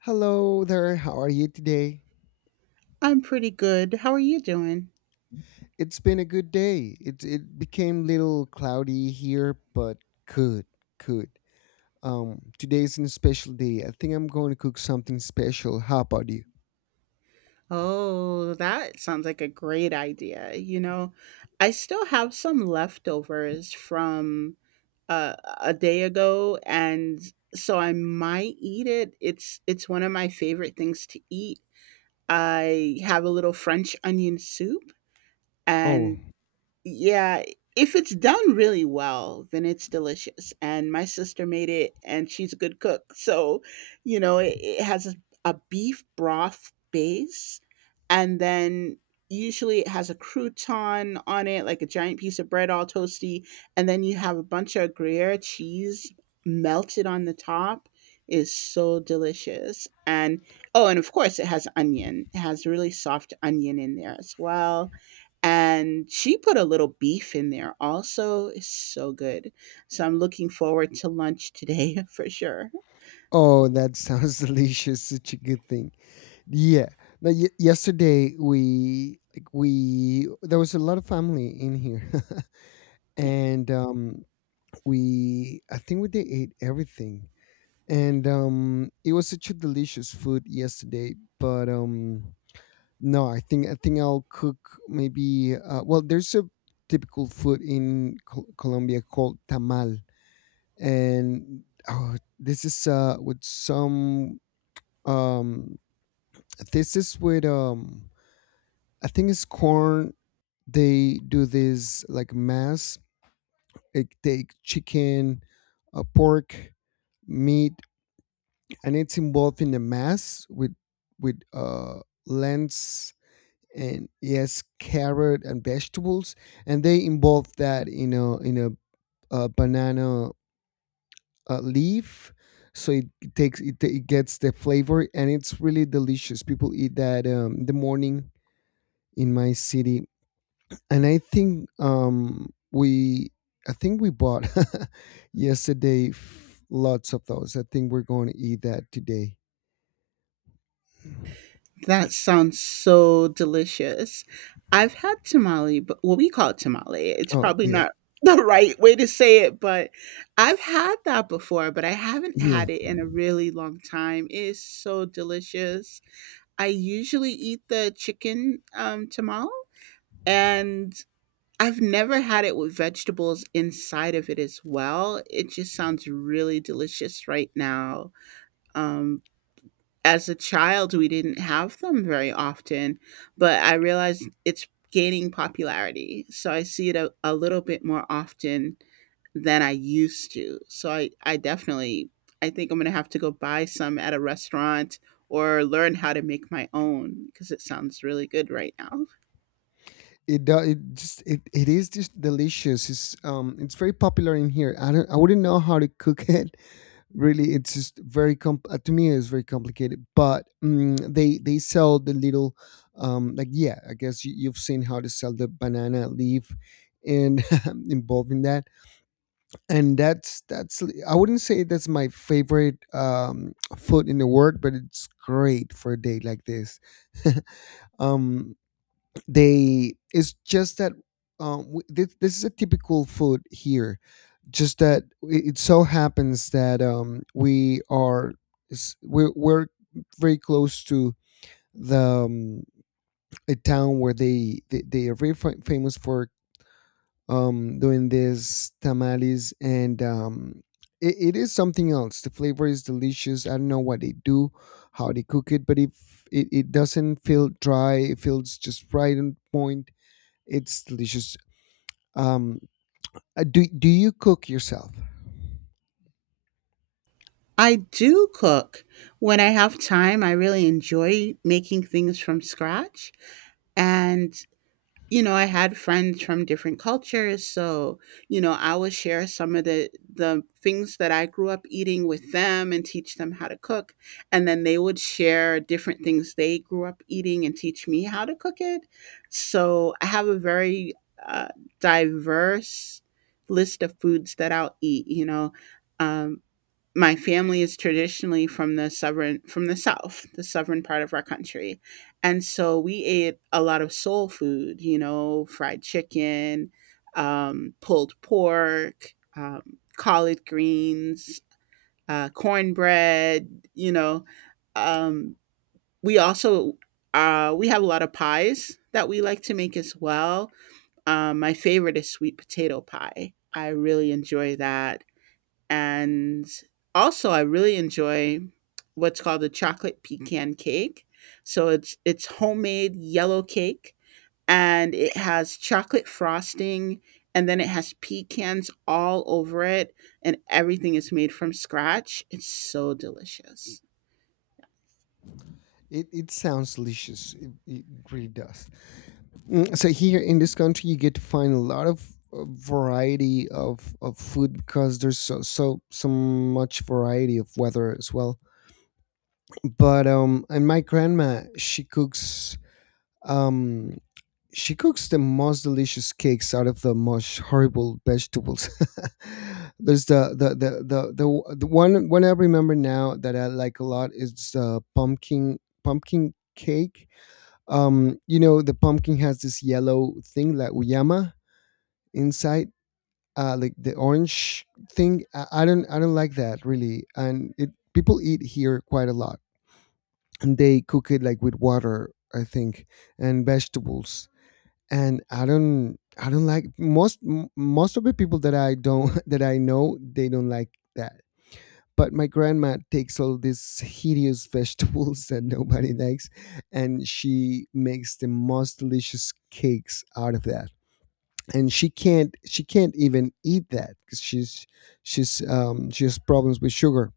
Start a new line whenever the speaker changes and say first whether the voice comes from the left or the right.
left: Hello there. How are you today?
right: I'm pretty good. How are you doing?
left: It's been a good day. It became little cloudy here, but good, good. Today's a special day. I think I'm going to cook something special. How about you?
right: Oh, that sounds like a great idea. You know, I still have some leftovers from a day ago, and so I might eat it. It's one of my favorite things to eat. I have a little French onion soup,
left: Oh,
right: and yeah, if it's done really well, then it's delicious. And my sister made it, and she's a good cook. So, you know, it has a beef broth base, and then usually it has a crouton on it, like a giant piece of bread, all toasty. And then you have a bunch of Gruyere cheese melted on the top. Is so delicious. And oh, and of course, it has onion. It has really soft onion in there as well, and she put a little beef in there also. It's so good, so I'm looking forward to lunch today for sure.
left: oh, that sounds delicious. Such a good thing. Yeah. Now, yesterday we like we there was a lot of family in here,
right: Yeah,
left: and we I think we did ate everything, and it was such a delicious food yesterday, but no, I think I'll cook maybe, well, there's a typical food in Colombia called tamal. And oh, this is with some. um this is with. I think it's corn. They do this, like, mass. They take chicken, pork, meat, and it's involved in a mass with, with uh, lens, and yes, carrot and vegetables, and they involve that in a, banana, leaf, so it gets the flavor, and it's really delicious. People eat that, in the morning in my city. And I think, we I think we bought yesterday, lots of those. I think we're going to eat that today.
right: that sounds so delicious. I've had tamale, but what we call it tamale, it's
left: Oh
right: probably
left: yeah,
right: not the right way to say it, but I've had that before, but I haven't
left: yeah.
right: had it in a really long time. It is so delicious. I usually eat the chicken tamale, and I've never had it with vegetables inside of it as well. It just sounds really delicious right now. Um, as a child, we didn't have them very often, but I realize it's gaining popularity. So I see it a little bit more often than I used to. So I definitely, I think I'm going to have to go buy some at a restaurant or learn how to make my own because it sounds really good right now.
left: It does, it is just delicious. It's very popular in here. I wouldn't know how to cook it, really. It's just very com to me it's very complicated. But they sell the little, like, yeah, I guess you've seen how to sell the banana leaf and involved in that. And that's — I wouldn't say that's my favorite, food in the world, but it's great for a day like this. um they It's just that, this is a typical food here, just that it so happens that, we are, we're very close to the, um, a town where they are very, famous for, doing this tamales. And it is something else. The flavor is delicious. I don't know what they do, how they cook it, but if it doesn't feel dry, it feels just right on point. It's delicious. Um, do you cook yourself?
right: I do cook when I have time. I really enjoy making things from scratch. And, you know, I had friends from different cultures. So, you know, I will share some of the things that I grew up eating with them and teach them how to cook. And then they would share different things they grew up eating and teach me how to cook it. So I have a very uh, diverse list of foods that I'll eat, you know. Um, my family is traditionally from the southern, from the south, the southern part of our country, and so we ate a lot of soul food, you know, fried chicken, pulled pork, collard greens, cornbread, you know, um, we also we have a lot of pies that we like to make as well. My favorite is sweet potato pie. I really enjoy that, and also I really enjoy what's called a chocolate pecan cake. So it's homemade yellow cake, and it has chocolate frosting, and then it has pecans all over it, and everything is made from scratch. It's so delicious.
left: It sounds delicious. It really does. Mm. So here in this country, you get to find a lot of, variety of food, because there's so, so much variety of weather as well. But, and my grandma, she cooks, um the most delicious cakes out of the most horrible vegetables. There's the one I remember now that I like a lot is the pumpkin cake. You know, the pumpkin has this yellow thing, like uyama inside, like the orange thing. I don't like that really, and it people eat here quite a lot, and they cook it, like, with water, I think, and vegetables. And I don't like most, most of the people that I don't that I know, they don't like that. But my grandma takes all these hideous vegetables that nobody likes, and she makes the most delicious cakes out of that. And she can't even eat that because she has problems with sugar.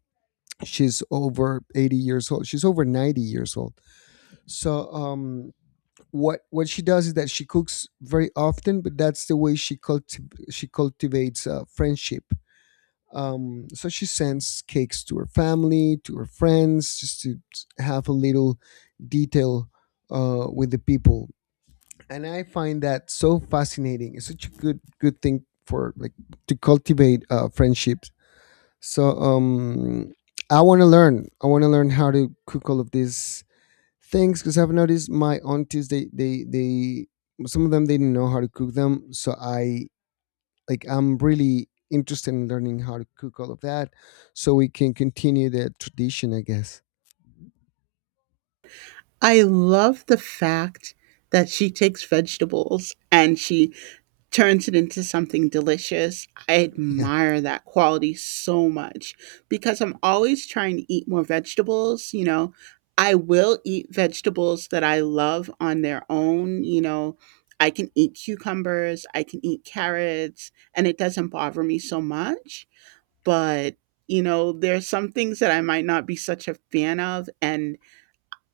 left: She's over 80 years old, she's over 90 years old. So, what she does is that she cooks very often, but that's the way she cultivates, friendship. So she sends cakes to her family, to her friends, just to have a little detail, with the people. And I find that so fascinating. It's such a good thing, for, like, to cultivate, friendships. So, I want to learn. I want to learn how to cook all of these things, because I've noticed my aunties, they — some of them, they didn't know how to cook them, so I'm really interested in learning how to cook all of that, so we can continue the tradition, I guess.
right: I love the fact that she takes vegetables and she turns it into something delicious. I
left: Yeah.
right: admire that quality so much because I'm always trying to eat more vegetables, you know. I will eat vegetables that I love on their own, you know. I can eat cucumbers, I can eat carrots, and it doesn't bother me so much, but you know, there's some things that I might not be such a fan of, and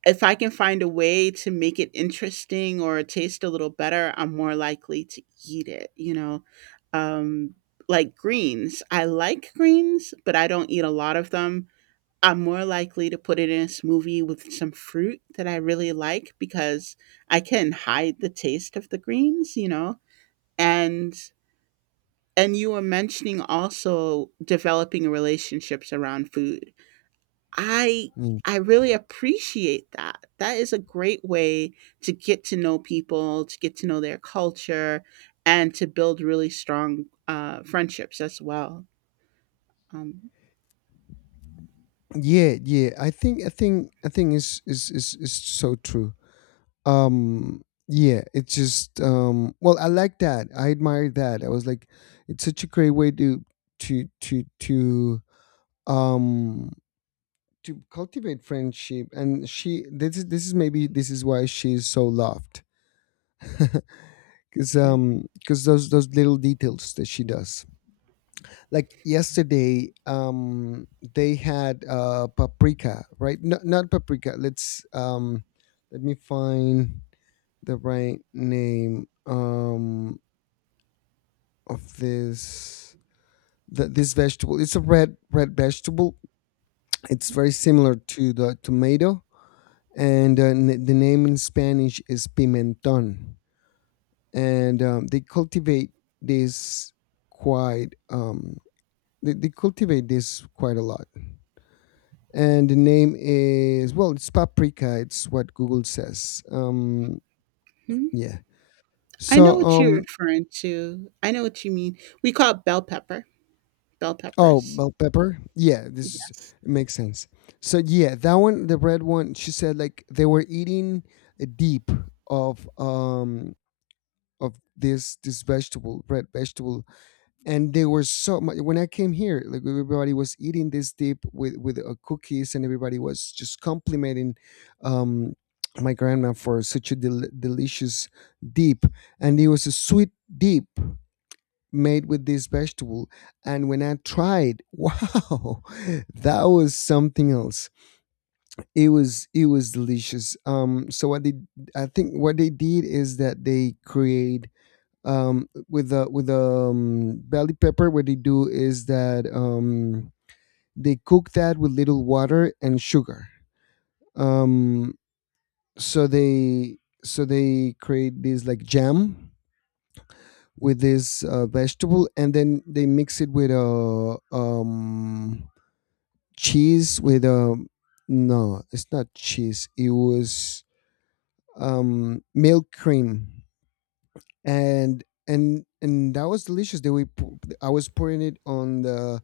right: if I can find a way to make it interesting or taste a little better, I'm more likely to eat it, you know? Um, like greens, I like greens, but I don't eat a lot of them. I'm more likely to put it in a smoothie with some fruit that I really like because I can hide the taste of the greens, you know? And and you were mentioning also developing relationships around food. I
left: Mm.
right: I really appreciate that. That is a great way to get to know people, to get to know their culture, and to build really strong friendships as well. Um,
left: Yeah, I think is so true. um yeah, it's just, well, I like that, I admire that, I was like, it's such a great way to to to um to cultivate friendship. And she this is maybe this is why she's so loved. Because those little details that she does, like yesterday, they had, paprika, right? No, not paprika. Let me find the right name, of this, this vegetable. It's a red vegetable. It's very similar to the tomato. And, the name in Spanish is pimenton. And, they cultivate this quite. They cultivate this quite a lot. And the name is, well, it's paprika. It's what Google says.
right: hmm.
left: Yeah.
right: I
left: So,
right: know what you're referring to. I know what you mean. We call it bell pepper, bell
left: oh,
right: peppers.
left: bell pepper. Yeah, this is,
right: Yes.
left: it makes sense. So yeah, that one, the red one. She said, like, they were eating a deep of, of this vegetable, red vegetable, and they were so much when I came here, like, everybody was eating this dip with, cookies, and everybody was just complimenting, um my grandma for such a, delicious dip. And it was a sweet dip made with this vegetable. And when I tried wow, that was something else. It was delicious. So what they I think what they did is that they create, with the, belly pepper. What they do is that, they cook that with little water and sugar. Um, so they create this, like, jam with this, vegetable, and then they mix it with a, cheese with a — no, it's not cheese. It was, milk cream, and that was delicious. They we I was pouring it on the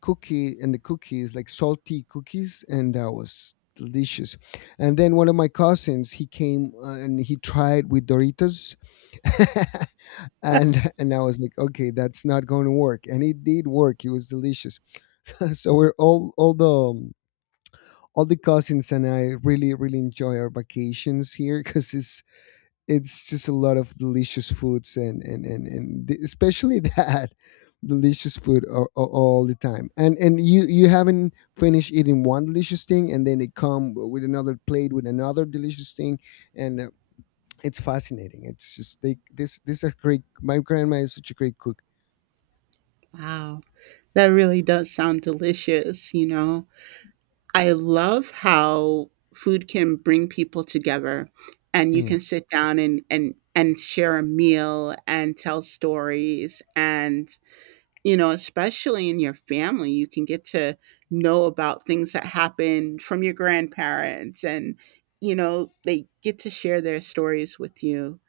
left: cookie, and the cookies, like salty cookies, and that was delicious. And then one of my cousins, he came, and he tried with Doritos. And I was like, okay, that's not going to work, and it did work. It was delicious. So we're all the, all the cousins and I really, really enjoy our vacations here, because it's just a lot of delicious foods, and especially that delicious food all the time. And you haven't finished eating one delicious thing, and then they come with another plate with another delicious thing. And, it's fascinating. It's just they this this a great — my grandma is such a great cook.
right: Wow. That really does sound delicious, you know? I love how food can bring people together, and you
left: yeah
right: can sit down and and share a meal and tell stories. And you know, especially in your family, you can get to know about things that happened from your grandparents, and you know, they get to share their stories with you.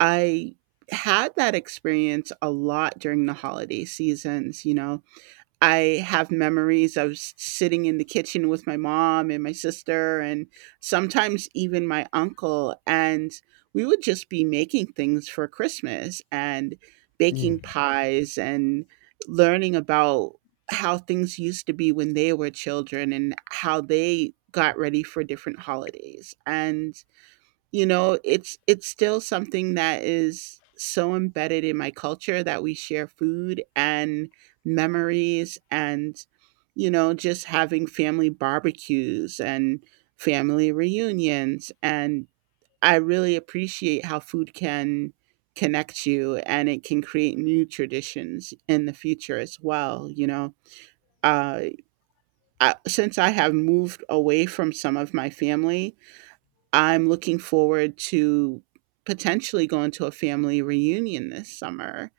right: I had that experience a lot during the holiday seasons, you know. I have memories of s- sitting in the kitchen with my mom and my sister, and sometimes even my uncle. And we would just be making things for Christmas and
left: yeah
right: baking pies and learning about how things used to be when they were children and how they got ready for different holidays. And you know, it's still something that is so embedded in my culture that we share food and memories, and you know, just having family barbecues and family reunions. And I really appreciate how food can connect you and it can create new traditions in the future as well, you know. Uh, I, since I have moved away from some of my family, I'm looking forward to potentially going to a family reunion this summer.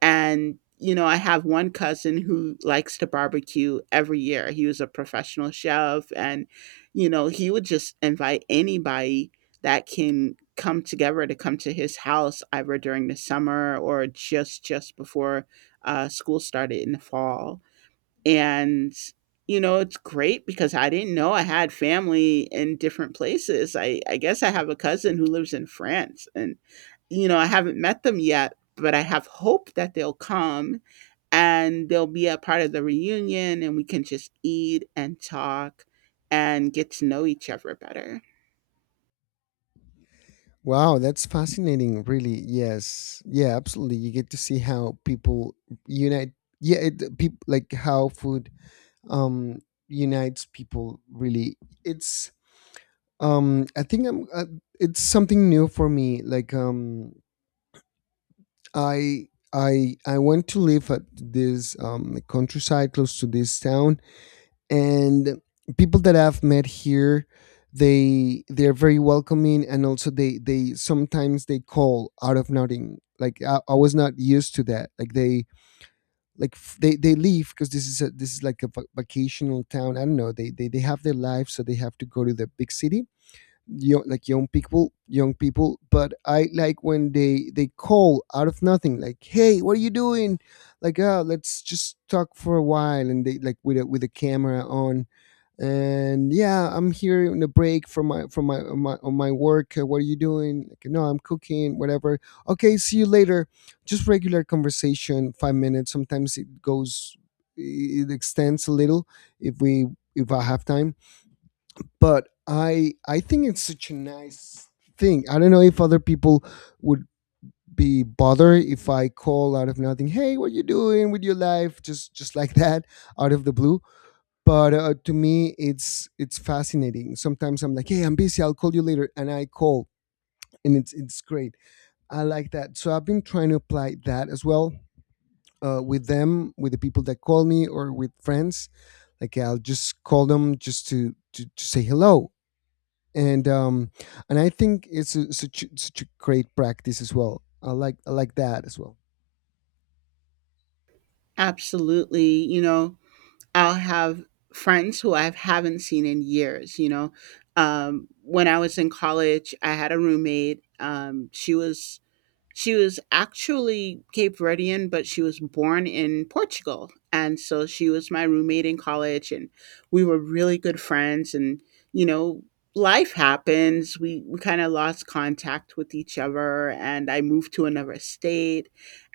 right: And, you know, I have one cousin who likes to barbecue every year. He was a professional chef and, you know, he would just invite anybody that can come together to come to his house either during the summer or just before school started in the fall. And, you know, it's great because I didn't know I had family in different places. I guess I have a cousin who lives in France and, you know, I haven't met them yet, but I have hope that they'll come and they'll be a part of the reunion and we can just eat and talk and get to know each other better.
left: Wow, that's fascinating. Really, yes, yeah, absolutely. You get to see how people unite. Yeah, people, like, how food, um unites people. Really, it's. I think I'm. It's something new for me. Like, I went to live at this, countryside close to this town, and people that I've met here, they're very welcoming, and also they sometimes they call out of nothing, like, I was not used to that, like they like f- they leave, because this is like a, vacational town. I don't know, they have their life, so they have to go to the big city young, like, young people. But I like when they call out of nothing, like, hey, what are you doing, like, oh, let's just talk for a while. And they, like, with a, camera on. And yeah, I'm here in a break from my, on my, work, what are you doing? Like, no, I'm cooking whatever. Okay, see you later. Just regular conversation, 5 minutes. Sometimes it goes, it extends a little if we if I have time. But I think it's such a nice thing. I don't know if other people would be bothered if I call out of nothing, hey, what are you doing with your life, just like that, out of the blue. But, to me, it's fascinating. Sometimes I'm like, hey, I'm busy, I'll call you later, and I call, and it's great, I like that. So I've been trying to apply that as well, with the people that call me, or with friends. Like, I'll just call them just to say hello. And, and I think it's such such a great practice as well. I like that as well.
right: Absolutely. You know, I'll have friends who I haven't seen in years, you know. When I was in college, I had a roommate. She was she was actually Cape Verdean, but she was born in Portugal. And so she was my roommate in college, and we were really good friends. And, you know, life happens. We kind of lost contact with each other, and I moved to another state.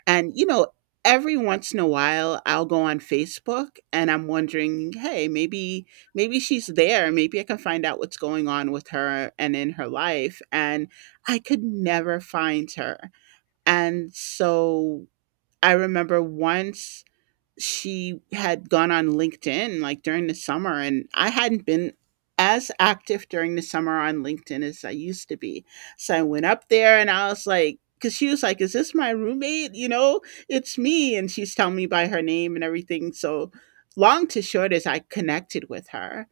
right: And, you know, every once in a while, I'll go on Facebook and I'm wondering, hey, maybe maybe she's there. Maybe I can find out what's going on with her and in her life. And I could never find her. And so I remember once she had gone on LinkedIn like during the summer, and I hadn't been as active during the summer on LinkedIn as I used to be. So I went up there and I was like, because she was like, is this my roommate? You know, it's me. And she's telling me by her name and everything. So long to short is I connected with her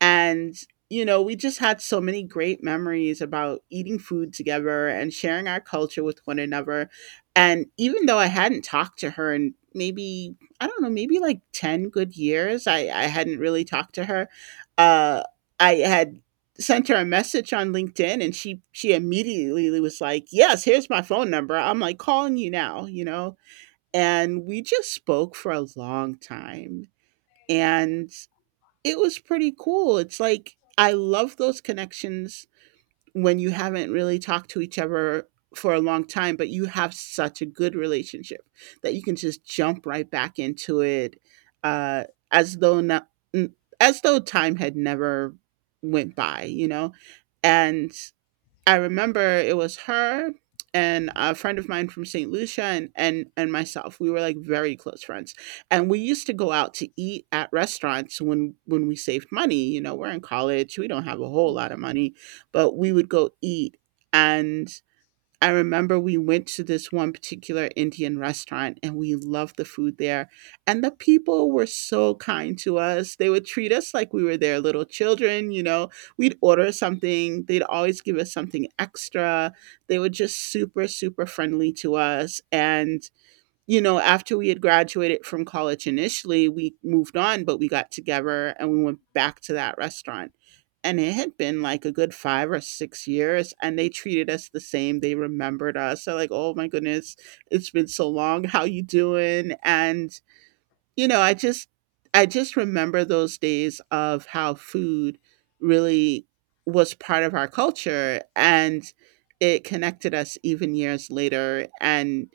right: and, you know, we just had so many great memories about eating food together and sharing our culture with one another. And even though I hadn't talked to her in maybe, I don't know, maybe like 10 good years, I hadn't really talked to her. Uh, I had sent her a message on LinkedIn, and she immediately was like, "Yes, here's my phone number. I'm like calling you now, you know." And we just spoke for a long time. And it was pretty cool. It's like I love those connections when you haven't really talked to each other for a long time, but you have such a good relationship that you can just jump right back into it, uh, as though not, as though time had never went by, you know, and I remember it was her and a friend of mine from St. Lucia and, and myself. We were like very close friends. And we used to go out to eat at restaurants when we saved money. You know, we're in college, we don't have a whole lot of money, but we would go eat. And I remember we went to this one particular Indian restaurant and we loved the food there. And the people were so kind to us. They would treat us like we were their little children, you know. We'd order something, they'd always give us something extra. They were just super super friendly to us. And you know, after we had graduated from college initially, we moved on, but we got together and we went back to that restaurant. And it had been like a good 5 or 6 years, and they treated us the same. They remembered us. They're like, "Oh my goodness, it's been so long. How you doing?" And you know, I just remember those days of how food really was part of our culture, and it connected us even years later. And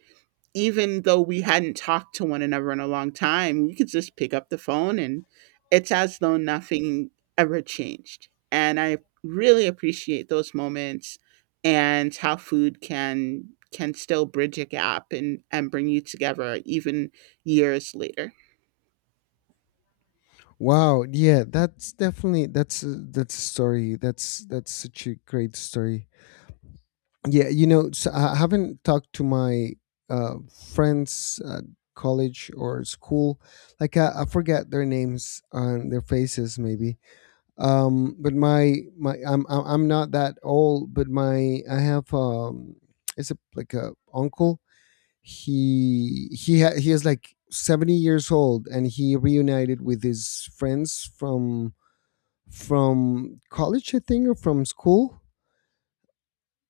right: even though we hadn't talked to one another in a long time, we could just pick up the phone and it's as though nothing ever changed. And I really appreciate those moments and how food can still bridge a gap and bring you together even years later.
left: Wow, yeah, that's definitely, that's a story, that's such a great story. Yeah, you know, so I haven't talked to my, uh, friends at college or school. Like, I forget their names and their faces, maybe. But my I'm not that old, but my I have, it's a, like, a uncle. He is like 70 years old, and he reunited with his friends from, college, I think, or from school.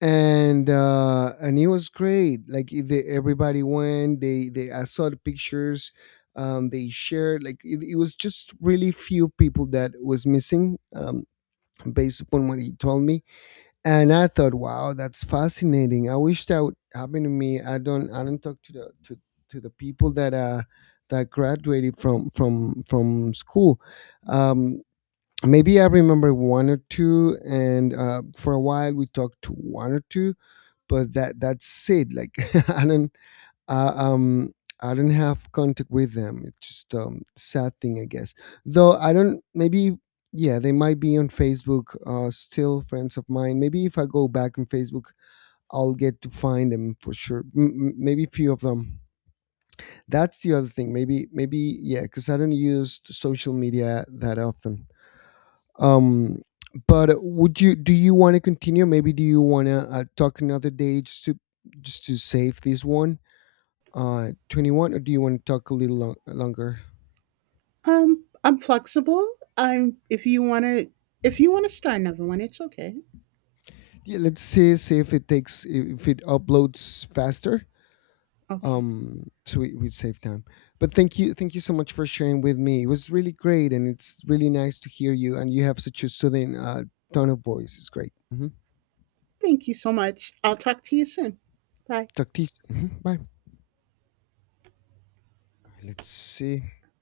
left: And it was great, like, they, everybody went. They I saw the pictures, they shared, like, it was just really few people that was missing, based upon what he told me. And I thought, wow, that's fascinating, I wish that would happen to me. I don't talk to the, to the people that, that graduated from, from school. um maybe I remember one or two, and, for a while we talked to one or two, but that's it, like, i don't uh, um I don't have contact with them. It's just, sad thing, I guess. Though I don't maybe, yeah, they might be on Facebook, still friends of mine. Maybe if I go back on Facebook, I'll get to find them for sure. Maybe few of them, that's the other thing. Maybe, yeah, because I don't use social media that often. um, but would you do you want to continue? Maybe do you want to, talk another day, just to, save this one, 21, or do you want to talk a little, longer?
right: I'm flexible. I'm if you wanna start another one, it's okay.
left: Yeah, let's see if it takes, if it uploads faster.
right: Okay.
left: So we save time. But thank you so much for sharing with me. It was really great, and it's really nice to hear you. And you have such a soothing, tone of voice. It's great. Hmm.
right: Thank you so much. I'll talk to you soon. Bye.
left: Talk to you. Hmm. Bye. Let's see.